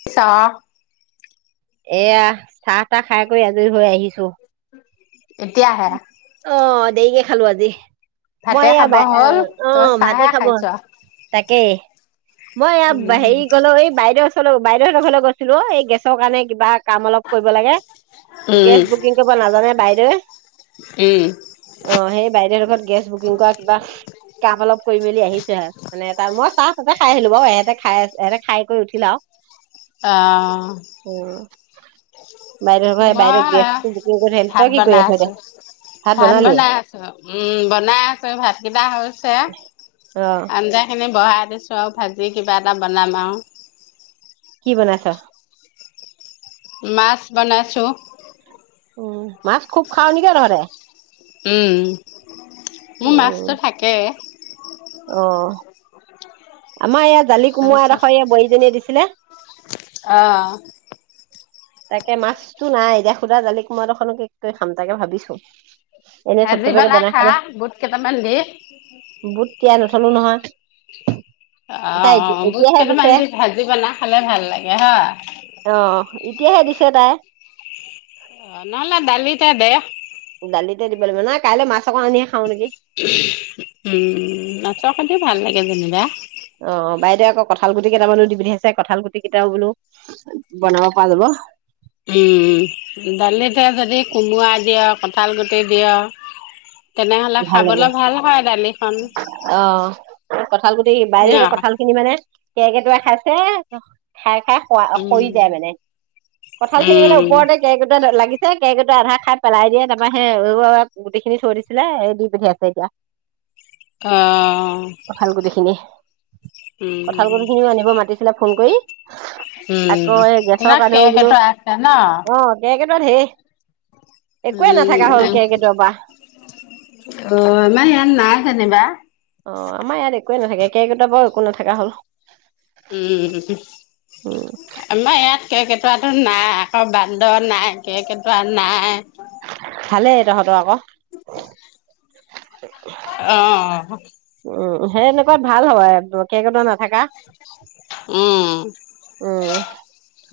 [unintelligible] এয়া চাহ-তাহ খাই কৰি আজৰি হৈ আহিছো। এতিয়াহে। অ', দেৰীকে খালো আজি। ভাতে মই এয়া খাব বা হ'ল তই অ', ভাতে চাহে খাব খাইছ তাকেই। মই উম ইয়া হেৰি গ'লো এই বাইদেউ বাইদেউহঁতৰ ঘৰলৈ গৈছিলো এই গেছৰ কাৰণে, কিবা কাম অলপ কৰিব লাগে। গেছ বুকিং কৰিব নাজানে বাইদেউৱে। উম। অ', সেই বাইদেউহতৰ ঘৰত গেছ বুকিং কৰা কিবা কাম অলপ কৰি মেলি আহিছো হে। মানে এটা মই চাহ তাতে খাই আহিলো বাৰু ইহঁতে খাই সেহতে খাই কৰি উঠিলে আৰু। অহ। অ বাইদেউ ঘৰ বাইদেউ ময় এইয়া গেছটো বুকিং কৰি থৈ আহিলো তই ভাত কি কৰি বনাই আছ এতিয়া আছো। ভাত বনাই আছো উম, বনাই আছো ভাত কেইটা হৈছে। অ আঞ্জা খিনি বঢ়াই দিছো আৰু ভাজি কিবা এটা বনাম আৰু। কি বনাইছ? মাছ বনাইছোঁ। উম, মাছ খুব খাও নেকি অ', তহতে? উম, মোৰ উম মাছতো থাকেই। অ'। [inaudible] আমাৰ এইয়া জালি কোমোৰা তাৰপিছত এডোখৰ বোৱাৰীজনীয়ে দিছিলে। অ'। তাকে মাছতো নাই, এতিয়া শুদা জালি কোমাৰা দুখৰকেনো কি কৰি খাম তাকে ভাবিছো। এনে ভাজি থপথপীয়াকে বনাই খা, খালে বুট কেইটামান দি। বুট তিয়াই নথলো নহয়। তাই অ', এতিয়া অ', বুট এতিয়াহে কেইটামান দিছে দি ভাজি বনাই খালে ভাল লাগে হয়। অ', এতিয়াহে দিছে তাই। অ', নহ'লে দালিতে দে। দালিতে দিব লাগিব নহয় কাইলৈ মাছ অকণ আনিহে খাওঁ নেকি উম মাছৰ হতিও ভাল লাগে যেনিবা অ বাইদেউ আকৌ কঁঠাল গুটি কেইটামানো দি পিঠাইছে কঁঠাল গুটি কেইটাও বোলো বনাব পৰা যাব উম দালিতে যদি কোমোৰা দিয় কঁঠাল গুটি দিয় তেনেহলে খাবলে ভাল হয় দালিকণ অ কঁঠাল গুটি ন বাইদেউহঁতৰ কঁঠাল খিনি মানে কেৰ্কেটুৱাই খাইছে খাই খাই সৰা সৰি উম, যায় মানে কঁঠাল খিনি মানে উম, ওপৰতে কেৰ্কেটুৱা লাগিছে কেৰ্কেটুৱাই আধা খাই পেলাই দিয়ে তাৰপৰা সে এৰুৱাই এৰুৱাই গুটিখিনি থৈ দিছে ছিলে এই দি পঠিয়াইছে এতিয়া অ উম, কঁঠালগুটি খিনিও আনিব মাতিছিলে ফোন কৰি উম। আকৌ এই গেছৰ তোমাৰ কাৰনেও কেক বোলো এটা আছে ন? অ কেৰ্কেটুৱা ঢেৰ একোৱেই উম, নাথাকা হ'ল কেৰ্কেটুৱাৰ পা অ আমাৰ ইয়াত নাই যেনিবা অ আমাৰ ইয়াত একোৱে নাথাকে কেৰ্কেটুৱাৰ পৰাও একো নাথাকা হ'ল উম উম আমাৰ ইয়াত কেৰকেটুৱাটো নাই আকৌ বান্দৰ নাই কেৰকেটোৱা নাই ভালেই তহঁতৰ আক অ', উম সেই এনেকুৱা ভাল হয় কেৰ্কেটুৱা নাথাকা উম উম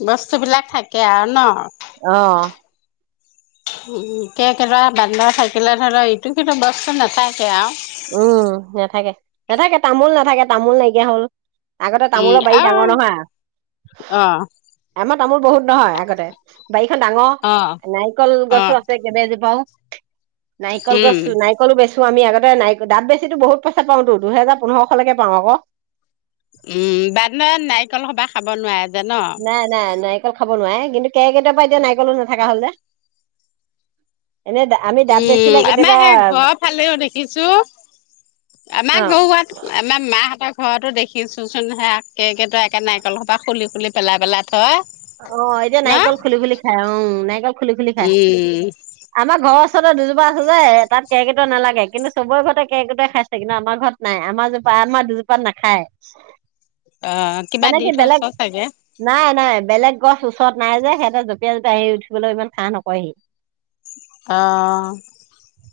বস্তু বিলাক থাকে আৰু ন অ উ কেৰ্কেটুৱা বান্দৰ থাকিলে ধৰা ইটো সিটো বস্তু নাথাকে আউ উম নাথাকে নাথাকে তামোল নাথাকে তামোল নাইকিয়া হ'ল আগতে উম, তামোলৰ বাৰী আৰু ডাঙৰ নহয় অ', আ আমাৰ তামোল বহুত নহয় আগতে বাৰিখন অ', ডাঙৰ নাৰিকল অ', গছো আছে কেবেজোপাও নাৰিকল উম। গছ নাৰিকলো বেচো আমি আগতে নাৰিক দাপ বেছিটো বহুত পইচা পাওঁ তো দুহেজাৰ পোন্ধৰশ লৈকে পাওঁ আক উম বান্দৰে নাৰিকল সপা খাব নোৱাৰে যে ন নাই নাই নাৰিকল খাব নোৱাৰে কিন্তু কেৰ্কেটুৱাৰ পৰা এতিয়া নাৰিকলো নাথাকা হল যে এনে দা উম আমাৰ সেই ঘৰ ফালেও দেখিছো অ আমাৰ গৰুৱাত আমাৰ মাহঁতৰ ঘৰতো দেখিচোন চোন সে কেৰ্কেটুৱাই একে নাৰিকলৰ সোপ খুলি খুলি পেলাই পেলাই থয় অ এতিয়া ন? নাৰিকল খুলি খুলি খায় উম নাৰিকল খুলি খুলি উম, খায় আমাৰ ঘৰৰ ওচৰততে দুজোপা আছে যে তাত কেৰ্কেটুৱা নালাগে কিন্তু চবৰে ঘৰতে কেৰ্কেটুৱা খাইছে কিন্তু আমাৰ ঘৰত নাই আমাৰ জোপা আমাৰ দুজোপাত নাখায় অ কিবা মানে দি কি বেলেগ থৈছ চাগে নাই নাই বেলেগ গছ ওচৰত নাই যে সিহঁতে জপিয়াই জপিয়াই আহি উঠিবলৈ ইমান সাঁহ নকৰেহি অ',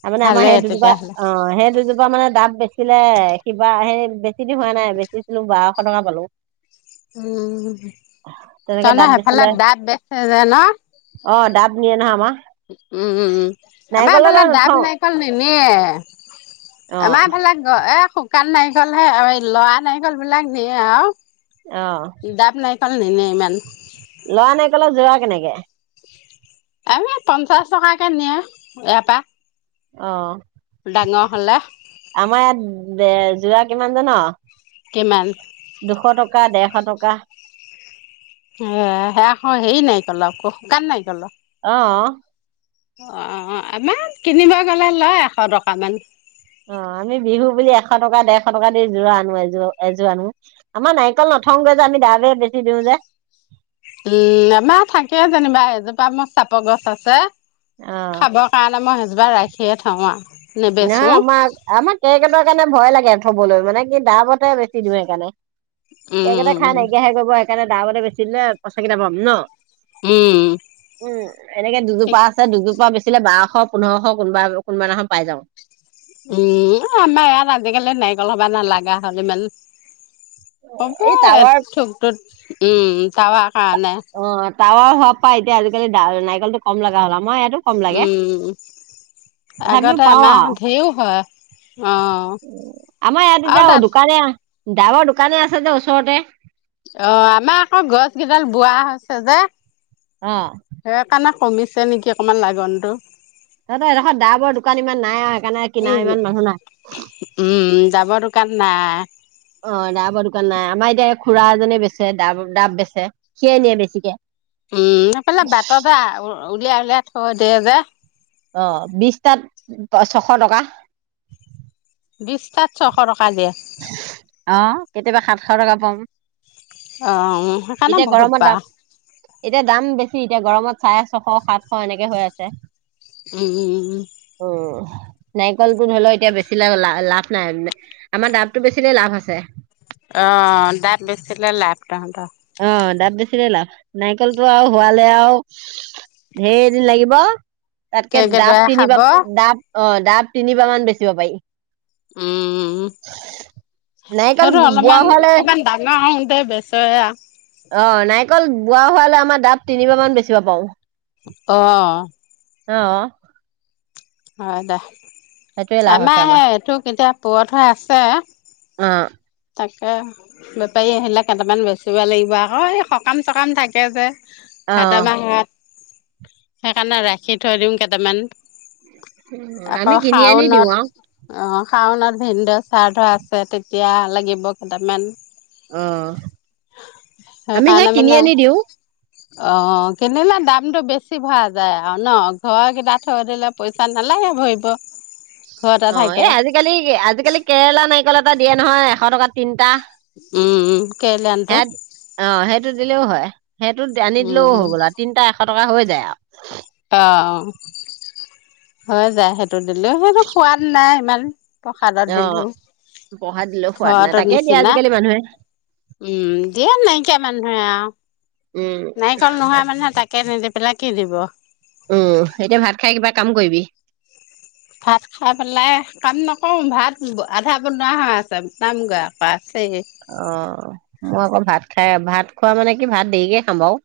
তাৰ মানে আমাৰ ভালেই সেই দুজোপা তেতিয়াহ'লে। অ সেই দুজোপা মানে দাব বেচিলে কিবা সেই বেছি দিন হোৱা নাই বেচিছিলোং বাৰশ টকা পালোং উম তেনেকে ডাব তহঁতৰ বেচিলে সেইফালে দাব বেচে যে ন অ ডাব নিয়ে নহয় আমাৰ উম উম উম আমাৰ এইফালে নাৰিকললৈ দাব নথওঁ নাৰিকল নিনিয়ে অ আমাৰ এইফালে এ শুকান নাৰিকল হে আৰু এই লৰা নাৰিকল বিলাক নিয়ে আও অ দাব নাৰিকল নেনিয়ে ইমান লৰা নাৰিকলৰ যোৰা কেনেকে? আমি পঞ্চাশ টকাকে নিয়ে, এটা অ'। ডাঙৰ হ'লে। আমাৰ ইয়াত অ' যোৰা কিমান জানো? কিমান? দুশ টকা, ডেৰশ টকা। এ, সেয়া শ হেৰি নাৰিকলৰ আকৌ, শুকান নাৰিকলৰ। অ'। অ' আমাক কিনিব গ'লে লয় এশ টকামান। অ' আমি বিহু বুলি এশ টকা, ডেৰশ টকা দি যোৰা আনো এযোৰ, এযোৰ আনো। আমাৰ নাৰিকল নথওঁগৈ যে আমি দাবে বেছি দিওঁ যে। উম, আমাৰ থাকে যেনিবা এজোপা মোৰ চাপৰ গছ আছে, অ' খাব কাৰণে মই হেজিবা ৰাখিয়ে থওঁ আৰু। নেবেচো নহয় আমাৰ, আমাৰ কেৰ্কেটুৰ কাৰণে ভয় লাগে থ'বলৈ মানে কি দাবতে বেছি দিওঁ সেইকাৰণে। উম কেৰ্কেটুৱা খাই উম নাইকিয়াহে কৰিব সেইকাৰণে দাবতে বেছি দিলে পইচা কেইটা পাম ন'। উম। উম, এনেকে ঠিক দুজোপা আছে দুজোপা বেচিলে বাৰশ, পোন্ধৰশ কোনোবা কোনোবা দিনাখন পাই যাওঁ। উম, আমাৰ ইয়াত আজিকালি নাৰিকল হ'বা নালাগে হ'ল ইমান। হ'ব এই টাৱাৰ থোকটোত উম, তাৱা কাৰণে। অ' টাৱাৰ হোৱাৰ পৰা পাই এতিয়া আজিকালি নাৰিকলটো কম লগা হ'ল আমাৰ ইয়াত উম, তথাপিও আগতে পাওঁ আমাৰ আৰু ধেৰ হয়। অ', আমাৰ ইয়াত আৰু এতিয়া তাত দোকানে, ডাৱৰ দোকানে আছে যে ওচৰতে। অ' আমাৰ আকৌ গছ কেইডাল বুঢ়া হৈছে যে। অ'। সেইকাৰণে কমিছে নেকি অকমান লাগনটো। তহঁতৰ এডোখৰত ডাবৰ দোকান ইমান নাই আৰু সেইকাৰণে কিনা উম, ইমান মানুহ নাই। উম, ডাবৰ দোকান নাই। অ' ডাবৰ দোকান নাই আমাৰ এতিয়া খুৰা এজনে বেছে ডাব, ডাব বেচে সিয়ে নিয়ে বেছিকে। উম, সেইফালে বাটতে উলিয়াই উলিয়াই থৈ দিয়ে যে। অ' বিশটাত ছশ টকা। বিশটাত ছশ টকা দিয়ে। অ' কেতিয়াবা সাতশ টকা পাম। অ' সেইকাৰণে এতিয়া বহুত গৰমত দাম পাৰ। এতিয়া দাম বেছি এতিয়া গৰমত চাৰে ছশ, সাতশ এনেকে হৈ আছে। উম। উম, নাৰিকলটো ধৰিলো এতিয়া বেছি লা-লা-লাভ নাই। আমাৰ ডাবটো বেছিলে লাভ আছে। অ' ডাব বেছিলে লাভ তহঁতৰ। অ' ডাব বেছিলে লাভ, নাৰিকলটো আৰু হোৱালে আৰু ধেৰ এদিন লাগিব, তাতকে ডাব কেৰ্কেটুৱাই খাব তিনিবা ডাব অ' ডাব তিনিবাৰ মান বেচিব পাৰি। উম, নাৰিকল সেইটো বোৱা অলপমান হোৱালে [unintelligible] ডাঙৰ হওঁতে বেচে আৰ। অ' নাৰিকল বুঢ়া হোৱালৈ আমাৰ ডাব তিনিবাৰ মান বেচিব পাওঁ। অ'। অ'। হয়, দে সেইটোৱে লাভ আছে আমাৰ হে এথোক এতিয়া পুৰথ হৈ আছে। অ'। তাকে বেপাৰী আহিলে কেইটামান বেচিব লাগিব, আকৌ এই সকাম-চকাম থাকে যে। অ ভাদ মাহ হত সেইকাৰণে ৰাখি থৈ দিম কেইটামান। আমি আকৌ কিনি আনি দিওঁ আৰু শাওনত। অ', শাওনাত ভিনদ শ্ৰাদ্ধ আছে, তেতিয়া লাগিব কেইটামান। অ আমি সেই সেইকাৰণে কিনি মানে আনি দিওঁ অ', কিনিলে দামতটো বেছি ভৰা যায় আৰু ন' ঘৰ কেইটা থৈ দিলে পইচা নালাগে ভৰিব। [inaudible] ঘৰতে অ', থাকে এই আজিকালি আজিকালি কেৰেলা নাৰিকল এটা দিয়ে নহয়, এশ টকা তিনটা। উম, সেয়া কেৰেলিয়ানটো। অ', সেইটো দিলেও হয়, সেইটো আনি উম দিলেও হৈ উম গ'ল আৰু তিনটা এশ টকা হৈ যায় আৰু। অ', হৈ যায় সেইটো দিলেও, সেইটো সোৱাদ নাই ইমান। প্ৰসাদত অ দিলেও, পঢ়া দিলেও সোৱাদ নাই ঘৰটোৰ তাকে দিয়ে নিচিনা। আজিকালি মানুহে উম, দিয়ে নাইকিয়া মানুহে আৰু উম নাৰিকল নোহোৱা মানুহে তাকে তাকে নিদি পেলাই কি দিব। উম, এতিয়া ভাত খাই কিবা কাম কৰিবি? ভাত খাই পেলাই কাম নকৰোঁ, ভাত আধা বনোৱা হৈ আছে বনামগৈ আকৌ আছেই। অ', মই আকৌ ভাত খাই ভাত খোৱা মানে কি ভাত দেৰিকে খাম বাৰু।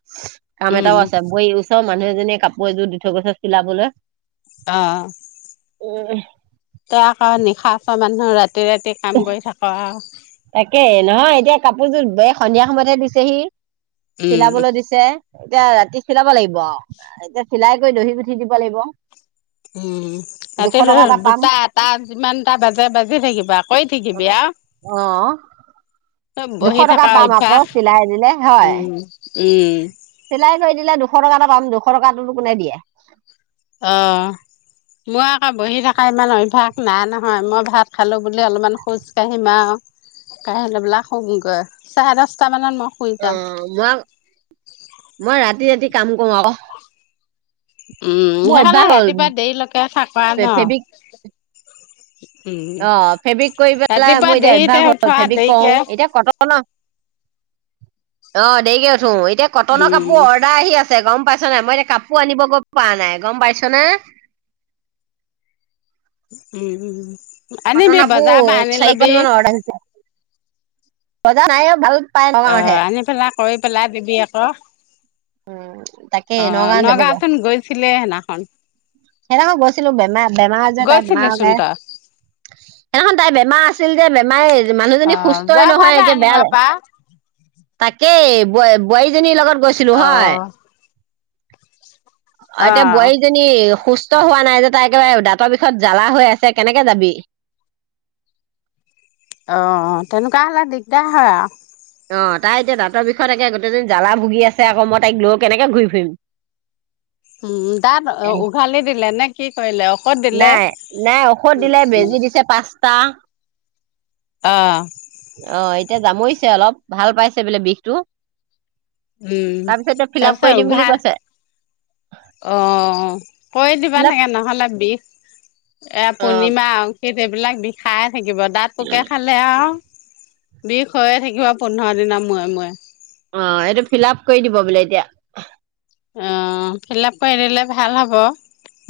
কাম উম এটাও আছে বই ওচৰ মানুহ এজনীয়ে কাপোৰ এযোৰ দি থৈ গৈছে চিলাবলৈ। অ'। উম। তই আকৌ নিশাচৰ মানুহ ৰাতি ৰাতি কাম কৰি থাকা আৰু। তাকে নহয়, এতিয়া কাপোৰযোৰ ব সন্ধিয়া সময়হে দিছেহি উম চিলাবলৈ দিছে। এতিয়া ৰাতি চিলাব লাগিব আৰু এতিয়া চিলাই কৰি দহি গুঠি দিব লাগিব। উম, দুশ ৰাতি টকা এটা পাম দুটা এটা যিমানটা বাজে বাজি থাকিব আকৌ। অ', আহ। দুশ বহি টকা থকা পাম আকৌ অভ্যাস চিলাই দিলে হয়। উম উম চিলাই কৰি দিলে দুশ টকা এটা পাম, দুশ টকাটো কোনে দিয়ে। অ'। মই আকৌ বহি থকা ইমান অভ্য়াস নাই নহয়, মই ভাত খালো বুলি অলপমান খোজ কাঢ়িম আৰু। খোজ কাঢ়ি লৈ পেলাই শুমগৈ, চাৰে দহটামানত মোক অ', মই মই ৰাতি ৰাতি কাম কৰো আকৌ। উম, মোৰ সেইকাৰণে অভ্যাস হ'ল ৰাতিপুৱা দেৰিলৈকে থাকা ফেব্ৰিক ন'! উম অ', ফেব্ৰিক কৰি পেলাই ৰাতিপুৱা মোৰ এতিয়া দেৰিতে অভ্যাস হ'ল, উঠোৱা ফেব্ৰিক কৰোঁ, দেৰিকে এতিয়া কটন অ', দেৰিকে উঠো এতিয়া কটনৰ উম কাপোৰ অৰ্ডাৰ আহি আছে আছে গ'ম পাইছ নাই মই এতিয়া কাপোৰ আনিব গৈ পাৰা নাই গ'ম পাইছনে? উম, কটন আনিবি বজাৰ পৰা কাপোৰ আনি চাৰি লবি। [unintelligible] [unintelligible] অ', আনি পেলাই কৰি পেলাই দিবি আকৌ। তাকে অ, নগাঁৱত যাবগে চোন গৈছিলিয়ে সেইদিনাখন। সেইদিনাখন গৈছিলোঁ বেমাৰ বেমাৰ আজাৰ তাই বেমাৰ গৈছিলিচোন ওলায়। তই সেইনাখন তাই বেমাৰ আছিল যে বেমাৰ অ মানুহজনী যোৱা সুস্থই নহয় বাৰতে এতিয়া আনিব বেয়া লাগে। পাৰা তাকেই ব বোৱাৰীজনীৰ লগত গৈছ অ'। এতিয়া অ', বোৱাৰীজনী সুস্থ হোৱা নাই যে, তাই একেবাৰে দাঁতৰ বিষত জ্বালা হৈ আছে কেনেকে যাবি? অঁ তেনেকুৱা হ'লে দিগদাৰ হয় আৰু। অ' তাই এতিয়া দাঁতৰ বিষত একে গোটেই দিন জ্বালা ভুগি আছে আকৌ, মই তাইক লৈ কেনেকে ঘূৰি ফুৰিম। উম, দাত এ উভালি দিলে নে কি কৰিলে? ঔষধ দিলে? নাই, নাই ঔষধ দিলে বেজি দিছে পাঁচটা। অ'। অ' এতিয়া যামৰিছে অলপ, ভাল পাইছে বোলে বিষটো। উম, তাৰপিছত এতিয়া ফিলাপ কৰি দিম বুলি কৈছে। অঁ কৰি দিবা ফিল আপ লাগে, নহ'লে বিষ এইয়া অ পূৰ্ণিমা আ'ও সিত এইবিলাক বিষাই থাকিব। দাঁত পোকে খালে আৰু বিষ হৈয়ে থাকিবা পোন্ধৰ দিনৰ মূৰে মূৰে। অ' এইটো ফিলাপ কৰি দিব বোলে এতিয়া। অ' ফিলাপ কৰি দিলে ভাল হ'ব।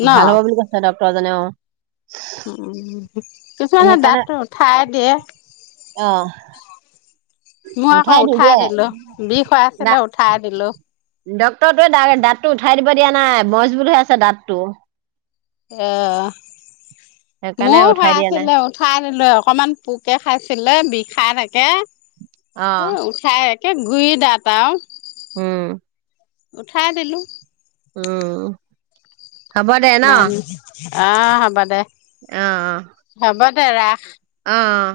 ন ভাল হ'ব বুলি কৈছে ডক্তৰ জনে অ'। উ কিছুমানে সেইকাৰণে দাঁতটো উঠাই দিয়ে। অ'। মই আকৌ উঠাই দিলো, বিষ হৈ দা আছিলে উঠাই দিলো। ডক্তৰটোৱে দাঁতটো উঠাই দিব দিয়া নাই মজবুত হৈ আছে দাঁতটো। অ' সেইকাৰণে মোৰো উঠাই দিয়া নাই সৰাইছিলো। উঠাই দিলো, অকমান পোকে খাইছিলে বিষাই থাকে। অ'। ঠাই একে গুৰি দাত আৰু। উম। উঠাই দিলো। উম। হ'ব দে ন অ' হ'ব দে। অ', অ'। হ'ব দে ৰাখ। অ'।